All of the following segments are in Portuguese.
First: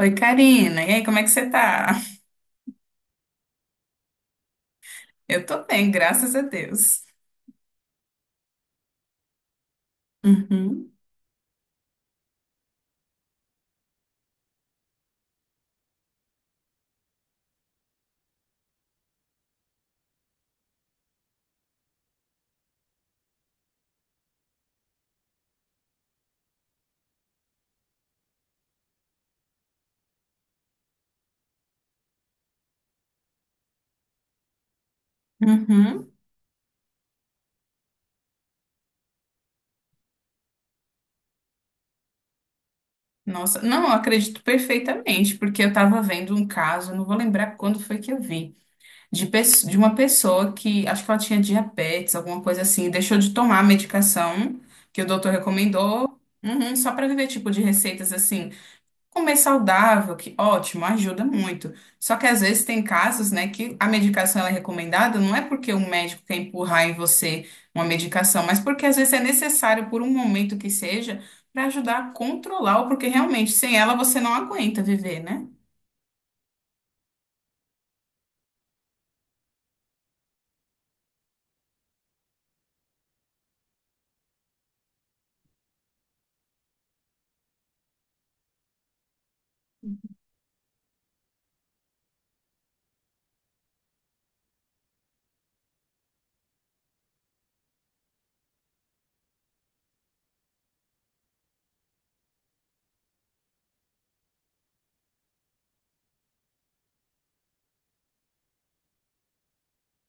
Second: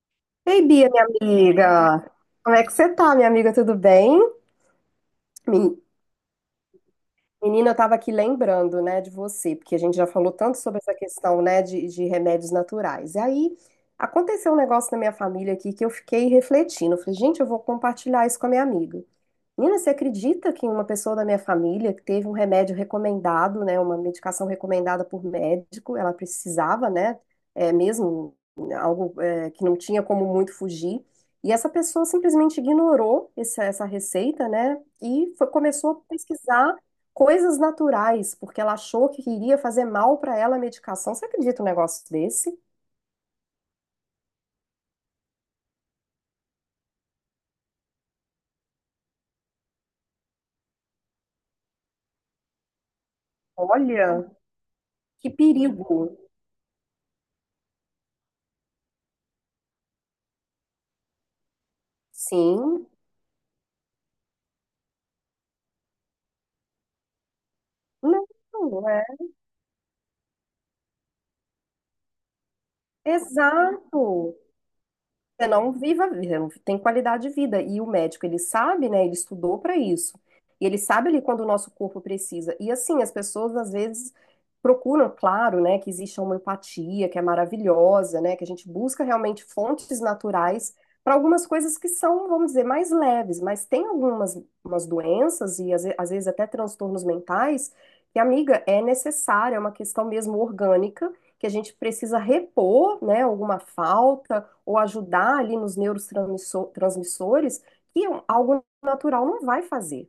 Oi, Ei, Karina. Bia, E aí, minha como é que você tá? amiga. Como é que você tá, minha amiga? Tudo bem? Eu tô Men- bem, graças a Deus. Menina, eu tava aqui lembrando, né, de você, porque a gente já falou tanto sobre Uhum, essa questão, né, de remédios naturais. E aí aconteceu um negócio na minha família aqui que eu fiquei refletindo. Eu falei, gente, eu vou compartilhar isso com a minha amiga. Nina, você acredita que uma pessoa da minha família que teve um remédio recomendado, né, uma medicação recomendada por médico, ela precisava, né, é, mesmo né, algo é, que não tinha como muito fugir, e essa pessoa simplesmente ignorou essa receita, né, e começou a uhum. pesquisar coisas naturais, porque ela achou que iria fazer mal para ela a medicação. Você acredita um negócio desse? Nossa, não, eu acredito perfeitamente, porque eu tava vendo um caso, não vou lembrar quando foi que eu vi, de uma pessoa que acho que ela tinha diabetes, alguma coisa assim, e deixou de tomar a Olha, medicação que o que doutor perigo. recomendou, uhum, só pra viver tipo de receitas assim. Comer saudável, que ótimo, ajuda muito. Só que às vezes tem Sim. casos, né, que a medicação ela é recomendada, não é porque o médico quer empurrar em você uma medicação, mas porque Não, às é. vezes é necessário por um momento que seja para ajudar a controlar, ou porque realmente sem ela você não Exato. aguenta viver, né? Você não viva, a vida, não tem qualidade de vida. E o médico, ele sabe, né? Ele estudou para isso. E ele sabe ali quando o nosso corpo precisa. E assim, as pessoas às vezes procuram, claro, né, que existe a homeopatia, que é maravilhosa, né, que a gente busca realmente fontes naturais para algumas coisas que são, vamos dizer, mais leves, mas tem algumas umas doenças e às vezes até transtornos mentais que, amiga, é necessária, é uma questão mesmo orgânica, que a gente precisa repor, né, alguma falta, ou ajudar ali nos neurotransmissores, que é um, algo natural não vai fazer.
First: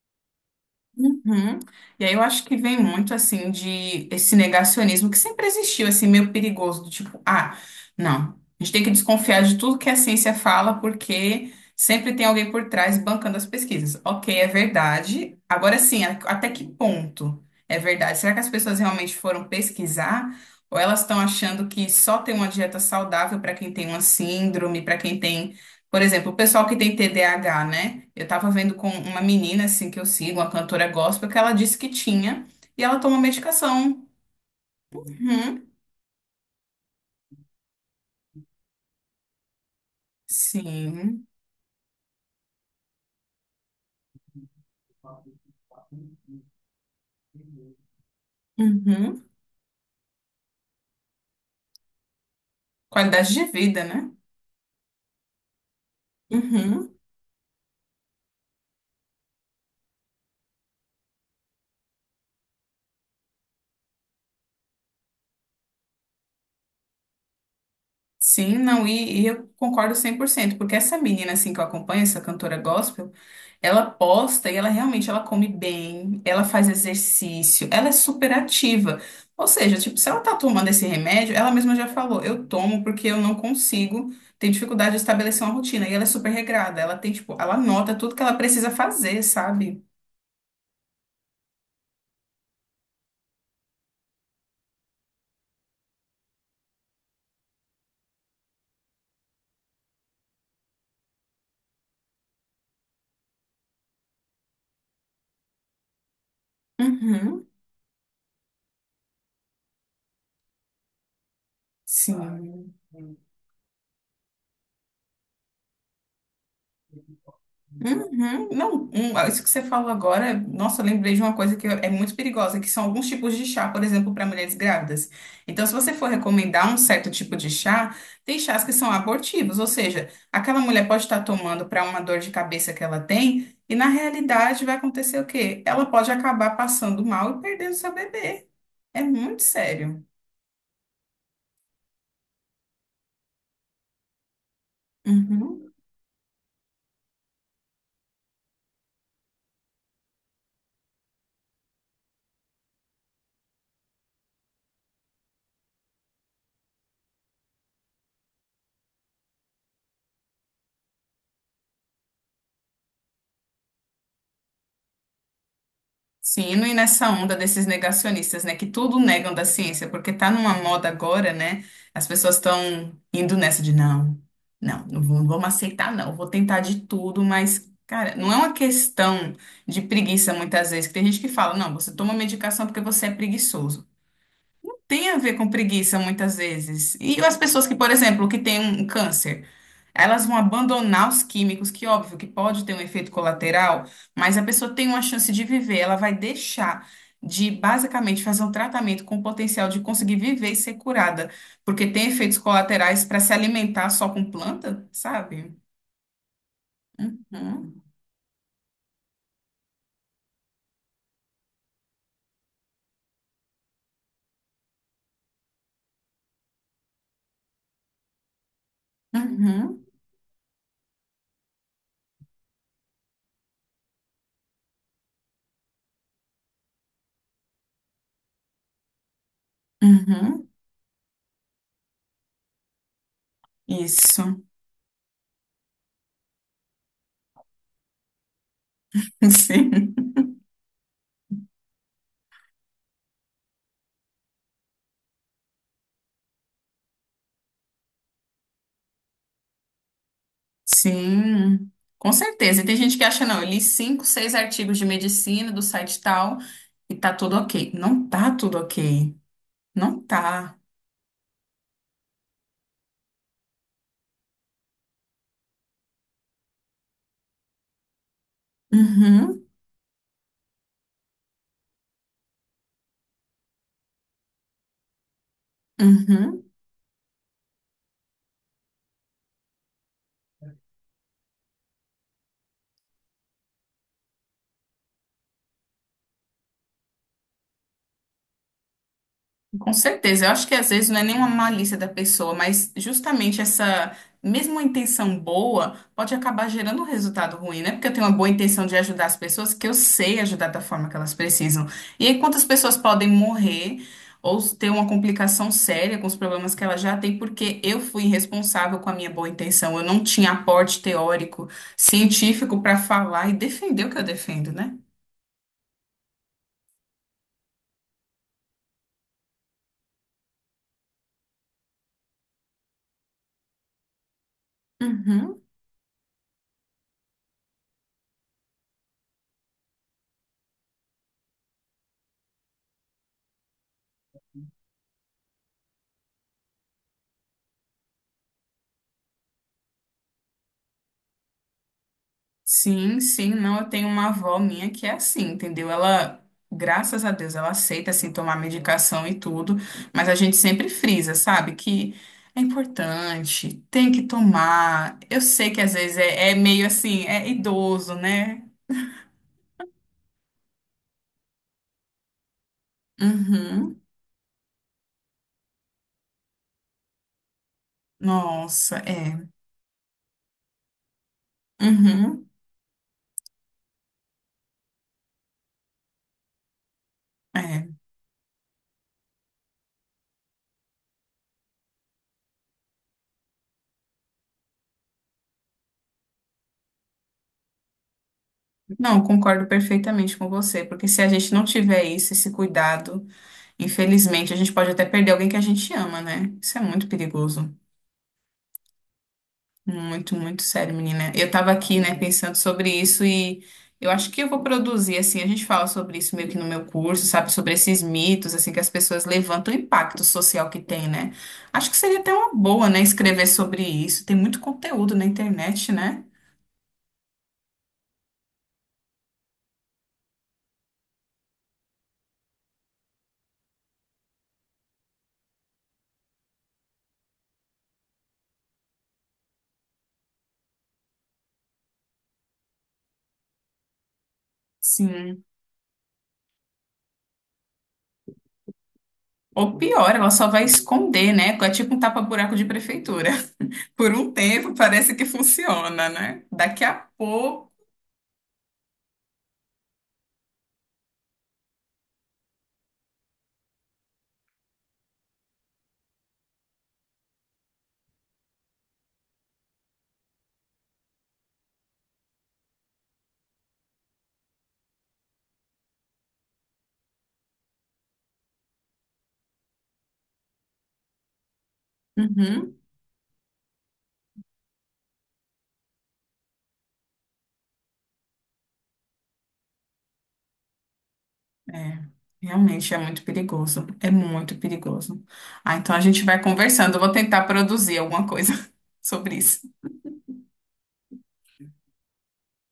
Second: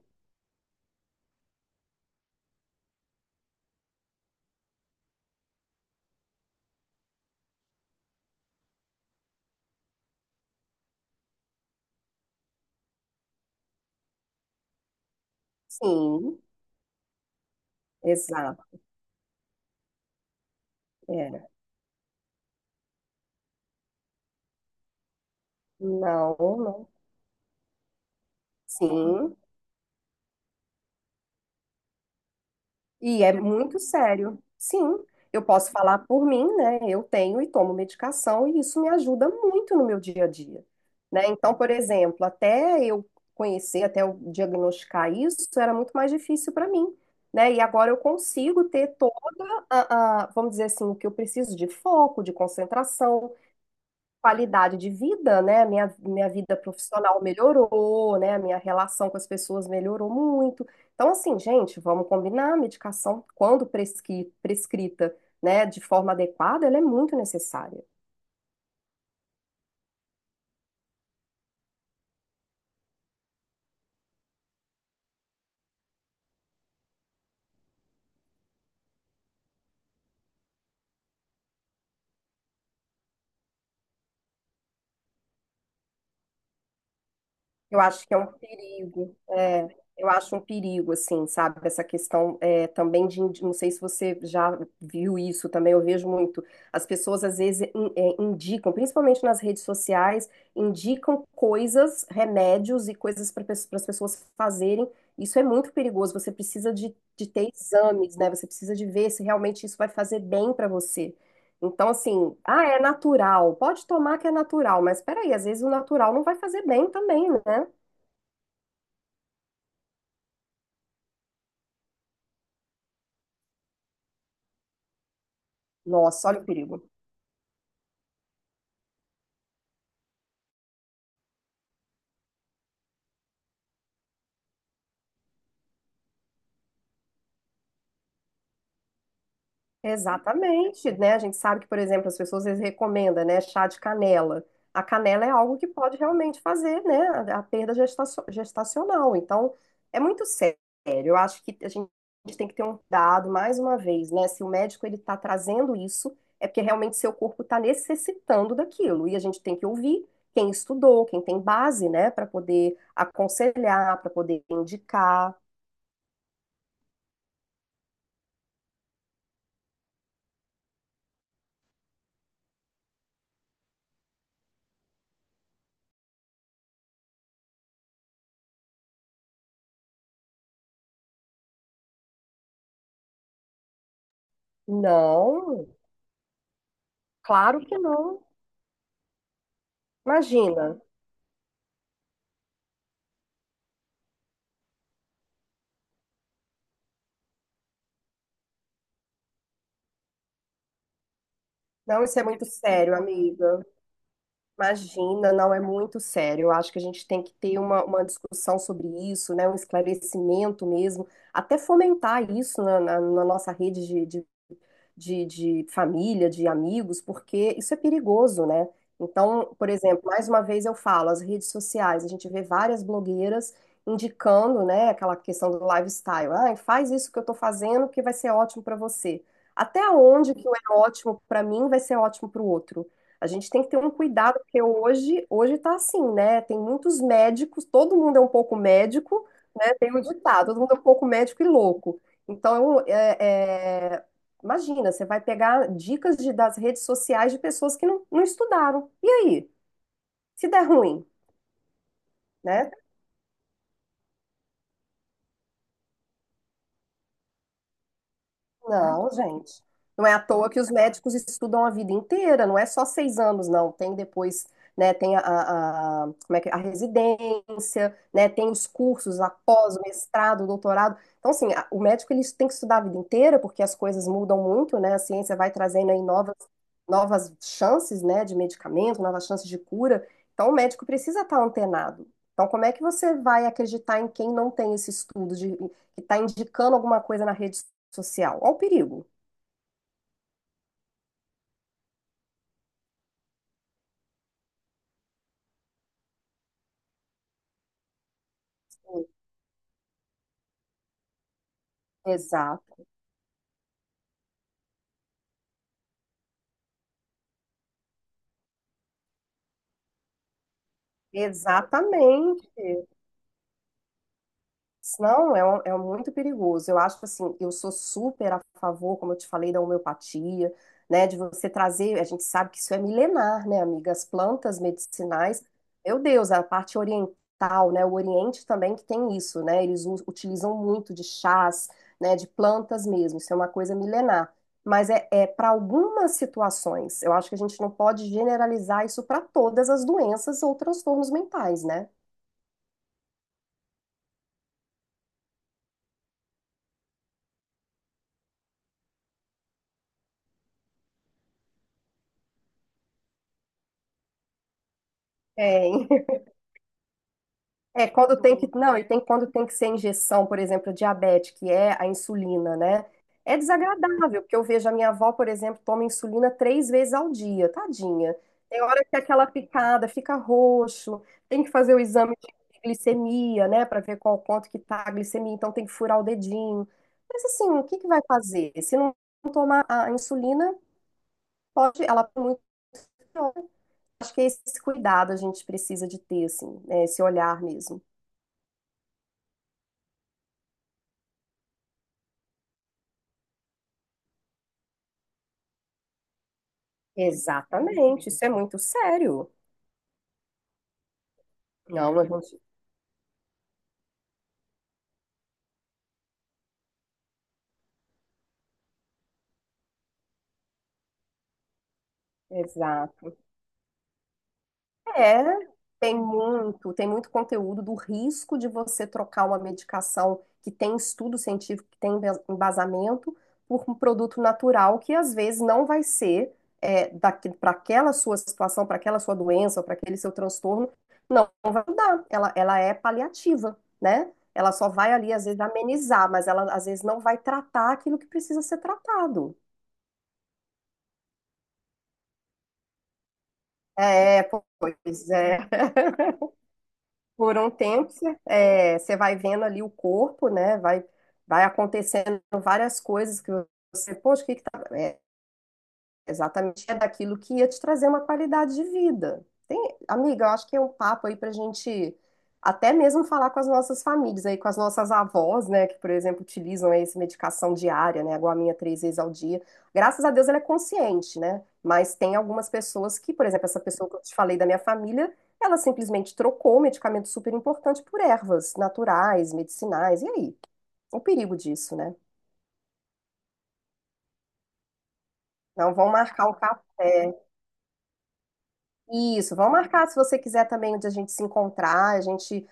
Uhum. E aí eu acho que vem muito assim de esse negacionismo que sempre existiu, assim, meio perigoso, do tipo, ah, não, a gente tem que desconfiar de tudo que a ciência fala, porque sempre tem alguém por trás bancando as pesquisas. Ok, é verdade. Agora sim, Sim, até que ponto é verdade? Será que as exato. pessoas realmente foram pesquisar? Ou elas estão É. achando que só tem uma dieta saudável para quem tem uma síndrome, para quem tem por exemplo, o Não, pessoal que não. tem TDAH, né? Eu tava vendo com uma Sim. menina, assim, que eu sigo, uma cantora gospel, que ela disse que tinha, e ela toma E é muito medicação. sério. Sim, eu Uhum. posso falar por mim, né? Eu tenho e tomo medicação e isso me ajuda muito no meu dia a dia, Sim. né? Então, por exemplo, até eu conhecer, até eu diagnosticar isso, era muito mais difícil para mim, né? E agora eu consigo ter Uhum. toda vamos dizer assim, o que eu preciso de foco, de concentração, Qualidade de vida, né? qualidade de vida, né? Minha vida Uhum. profissional melhorou, né? Minha relação com as pessoas melhorou muito. Então, assim, gente, vamos combinar, a medicação, quando prescrita, né, de forma adequada, ela é muito necessária. Sim, não, e eu concordo 100% porque essa menina, assim, que eu acompanho, essa cantora gospel, ela posta e ela realmente, ela come bem, ela faz exercício, ela é super ativa. Ou seja, tipo, se ela tá tomando esse remédio, ela mesma já falou, eu tomo porque eu não consigo, tenho dificuldade de estabelecer uma rotina, e ela é super regrada, ela tem, tipo, ela Eu anota acho tudo que é que um ela precisa perigo, fazer, é, sabe? eu acho um perigo, assim, sabe? Essa questão é, também de, não sei se você já viu isso também, eu vejo muito. As pessoas às vezes indicam, principalmente nas redes sociais, indicam coisas, remédios e coisas para as pessoas fazerem. Isso é muito perigoso. Você precisa de Uhum, ter exames, né? Você precisa de ver se realmente isso vai fazer bem para você. Então, assim, ah, sim. é natural. Pode tomar que é natural, mas peraí, às vezes o natural não vai fazer bem também, né? Uhum. Não, isso que você falou agora, nossa, eu lembrei de uma coisa que é muito perigosa, que são alguns tipos de chá, por exemplo, para mulheres grávidas. Então, se você for Nossa, olha o recomendar um perigo. certo tipo de chá, tem chás que são abortivos, ou seja, aquela mulher pode estar tomando para uma dor de cabeça que ela tem, e na realidade vai acontecer o quê? Ela pode acabar passando mal e perdendo seu bebê. É muito sério. Exatamente, né? A gente sabe que, por exemplo, as pessoas eles recomendam, né, chá de canela. A canela é algo que Uhum. pode realmente fazer, né, a perda gestacional. Então, é muito sério. Eu acho que a gente tem que ter um cuidado, mais uma vez, né? Se o médico ele está trazendo isso, é porque realmente seu corpo está necessitando daquilo. E a gente tem que ouvir quem estudou, quem tem base, né, para poder aconselhar, para poder indicar. Sim, e não ir nessa onda desses negacionistas, né, que tudo negam da ciência, porque tá numa moda agora, né? As pessoas estão indo nessa de não, não, não vamos aceitar, não, vou tentar de tudo, mas, cara, não é uma questão de preguiça muitas vezes, que tem gente que fala, não, você toma medicação porque você é preguiçoso tem a ver com Não, preguiça muitas vezes. E as claro pessoas que, que por não. exemplo, que têm um câncer, elas vão Imagina. abandonar os químicos, que óbvio que pode ter um efeito colateral, mas a pessoa tem uma chance de viver, ela vai deixar de basicamente fazer um tratamento com o potencial de conseguir viver e ser curada, porque Não, tem isso é efeitos muito sério, colaterais para se amiga. alimentar só com planta, Imagina, não sabe? é muito sério. Eu acho que a gente tem que ter Uhum, uma discussão sobre isso, né? Um esclarecimento mesmo, até fomentar isso na nossa rede de família, de amigos, porque isso é perigoso, né? Então, por uhum, exemplo, mais uma vez eu falo, as redes sociais, a gente vê várias blogueiras indicando, né, aquela questão do lifestyle. Ah, faz isso que eu tô fazendo que vai ser ótimo para você. Até onde que uhum. é ótimo para mim vai ser ótimo para o outro? A gente tem que ter um cuidado, Isso, porque hoje tá assim, né? Tem muitos médicos, todo mundo é um pouco médico, né? Tem o sim. ditado, todo mundo é um pouco médico e louco. Então, é, é, imagina, você vai pegar dicas das redes sociais de pessoas que não, não estudaram. E aí? Se der ruim, Sim, com certeza. E né? tem gente que acha, não, eu li cinco, seis artigos de medicina do site tal e tá tudo ok. Não tá tudo Não, ok. gente. Não Não é à toa tá. que os médicos estudam a vida inteira, não é só 6 anos, não. Tem depois, né? Tem a, como é que, é? A residência, né? Tem os cursos Uhum, após o mestrado, o doutorado. Então, assim, a- o médico ele tem que estudar a vida inteira, porque as coisas mudam muito, né? A ciência vai trazendo aí novas, uhum. novas chances, né? De medicamento, novas chances de cura. Então, o médico precisa estar antenado. Então, como é que você vai acreditar em quem não tem esse estudo, de, que está indicando alguma coisa na rede social, ao perigo. Com certeza, eu acho que às vezes não é nenhuma malícia da pessoa, mas justamente essa mesma intenção boa pode acabar gerando um resultado ruim, né? Porque eu tenho uma boa intenção de ajudar as pessoas, que eu sei ajudar da forma que elas precisam. E aí, quantas pessoas Exato, podem morrer ou ter uma complicação séria com os problemas que elas já têm, porque eu fui irresponsável com a minha boa intenção, eu não tinha aporte teórico, exatamente. científico para falar e defender o que eu defendo, né? Não, é, um- é muito perigoso. Eu acho que assim, eu sou super a favor, como eu te falei, da homeopatia, né? De você trazer, a gente sabe que isso é milenar, né, amiga? As plantas Uhum. medicinais, meu Deus, a parte oriental, né? O Oriente também que tem isso, né? Eles utilizam muito de chás, né? De plantas mesmo. Isso é uma coisa milenar. Mas é, é para algumas situações. Eu acho que a gente não pode generalizar isso para todas as doenças ou transtornos mentais, né? Sim, sim, não, eu tenho uma avó minha que é assim, entendeu? Ela, graças a Deus, ela aceita assim tomar medicação e tudo, mas a gente sempre frisa, sabe? Que é importante, tem que tomar. Eu sei que às Tem. vezes é meio assim, é É, idoso, quando tem né? que, não, e tem quando tem que ser injeção, por exemplo, diabetes, que é a insulina, né? É Uhum. desagradável, porque eu vejo a minha avó, por exemplo, toma insulina 3 vezes ao dia, tadinha. Tem Nossa, hora que é é. aquela picada fica roxo, tem que fazer o exame Uhum. de glicemia, né, para ver qual quanto que tá a glicemia, então tem que furar o dedinho. Mas assim, o que É. que vai fazer? Se não tomar a insulina, pode, ela é muito pior. Acho que é esse cuidado a gente precisa de ter, assim, né, esse olhar mesmo. Não, concordo perfeitamente com você, porque se a gente não tiver isso, esse cuidado, infelizmente, a gente pode até perder alguém que a gente ama, né? Isso é muito perigoso. Exatamente, isso é muito sério. Muito, muito sério, menina. Eu tava aqui, né, Não, a É. pensando gente. sobre isso e eu acho que eu vou produzir, assim, a gente fala sobre isso meio que no meu curso, sabe, sobre esses mitos, assim, que as pessoas levantam o impacto social que tem, né? Acho que seria até uma boa, né, Exato. escrever sobre isso. Tem muito conteúdo na É, internet, tem né? muito, tem muito conteúdo do risco de você trocar uma medicação que tem estudo científico, que tem embasamento, por um produto natural que às vezes não vai ser é, para aquela sua situação, para aquela sua doença, para aquele seu transtorno, não vai ajudar. Ela é paliativa, né? Ela só vai ali, Sim. às vezes, amenizar, mas ela às vezes não vai tratar aquilo que precisa ser tratado. Ou pior, ela só vai esconder, né? É tipo um tapa-buraco de prefeitura. Por um É, tempo parece que pois é. funciona, né? Daqui a Por pouco. um tempo, você é, você vai vendo ali o corpo, né? Vai, vai acontecendo várias coisas que você, poxa, o que exatamente, é daquilo que ia te trazer uma qualidade de vida. Tem, amiga, eu acho que é um papo aí pra gente até mesmo falar com as nossas famílias aí, com as nossas avós, né, que, por exemplo, utilizam aí essa medicação diária, né, a guaminha 3 vezes ao dia. Graças a Deus ela é consciente, né? Mas tem algumas Uhum. pessoas que, por exemplo, essa pessoa que eu te falei da minha família, ela simplesmente trocou o medicamento super importante por ervas naturais, medicinais. E aí? O perigo disso, É, né? realmente é muito perigoso. É muito perigoso. Ah, Não então a vão gente vai marcar o conversando. Eu vou café. tentar produzir alguma coisa sobre Isso, isso. vamos marcar se você quiser também de a gente se encontrar, a gente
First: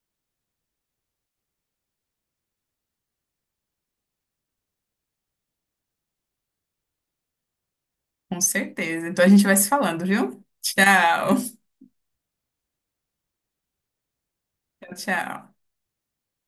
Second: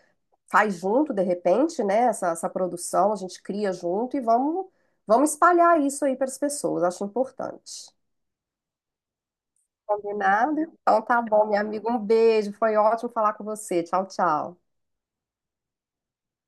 faz junto de repente, né? Essa produção, a gente cria junto e vamos espalhar isso aí para as pessoas, acho importante. Com certeza. Então a gente vai se falando, viu? Combinado? Então tá Tchau. bom, minha amiga, um beijo, foi ótimo falar com você. Tchau, tchau. Tchau, tchau.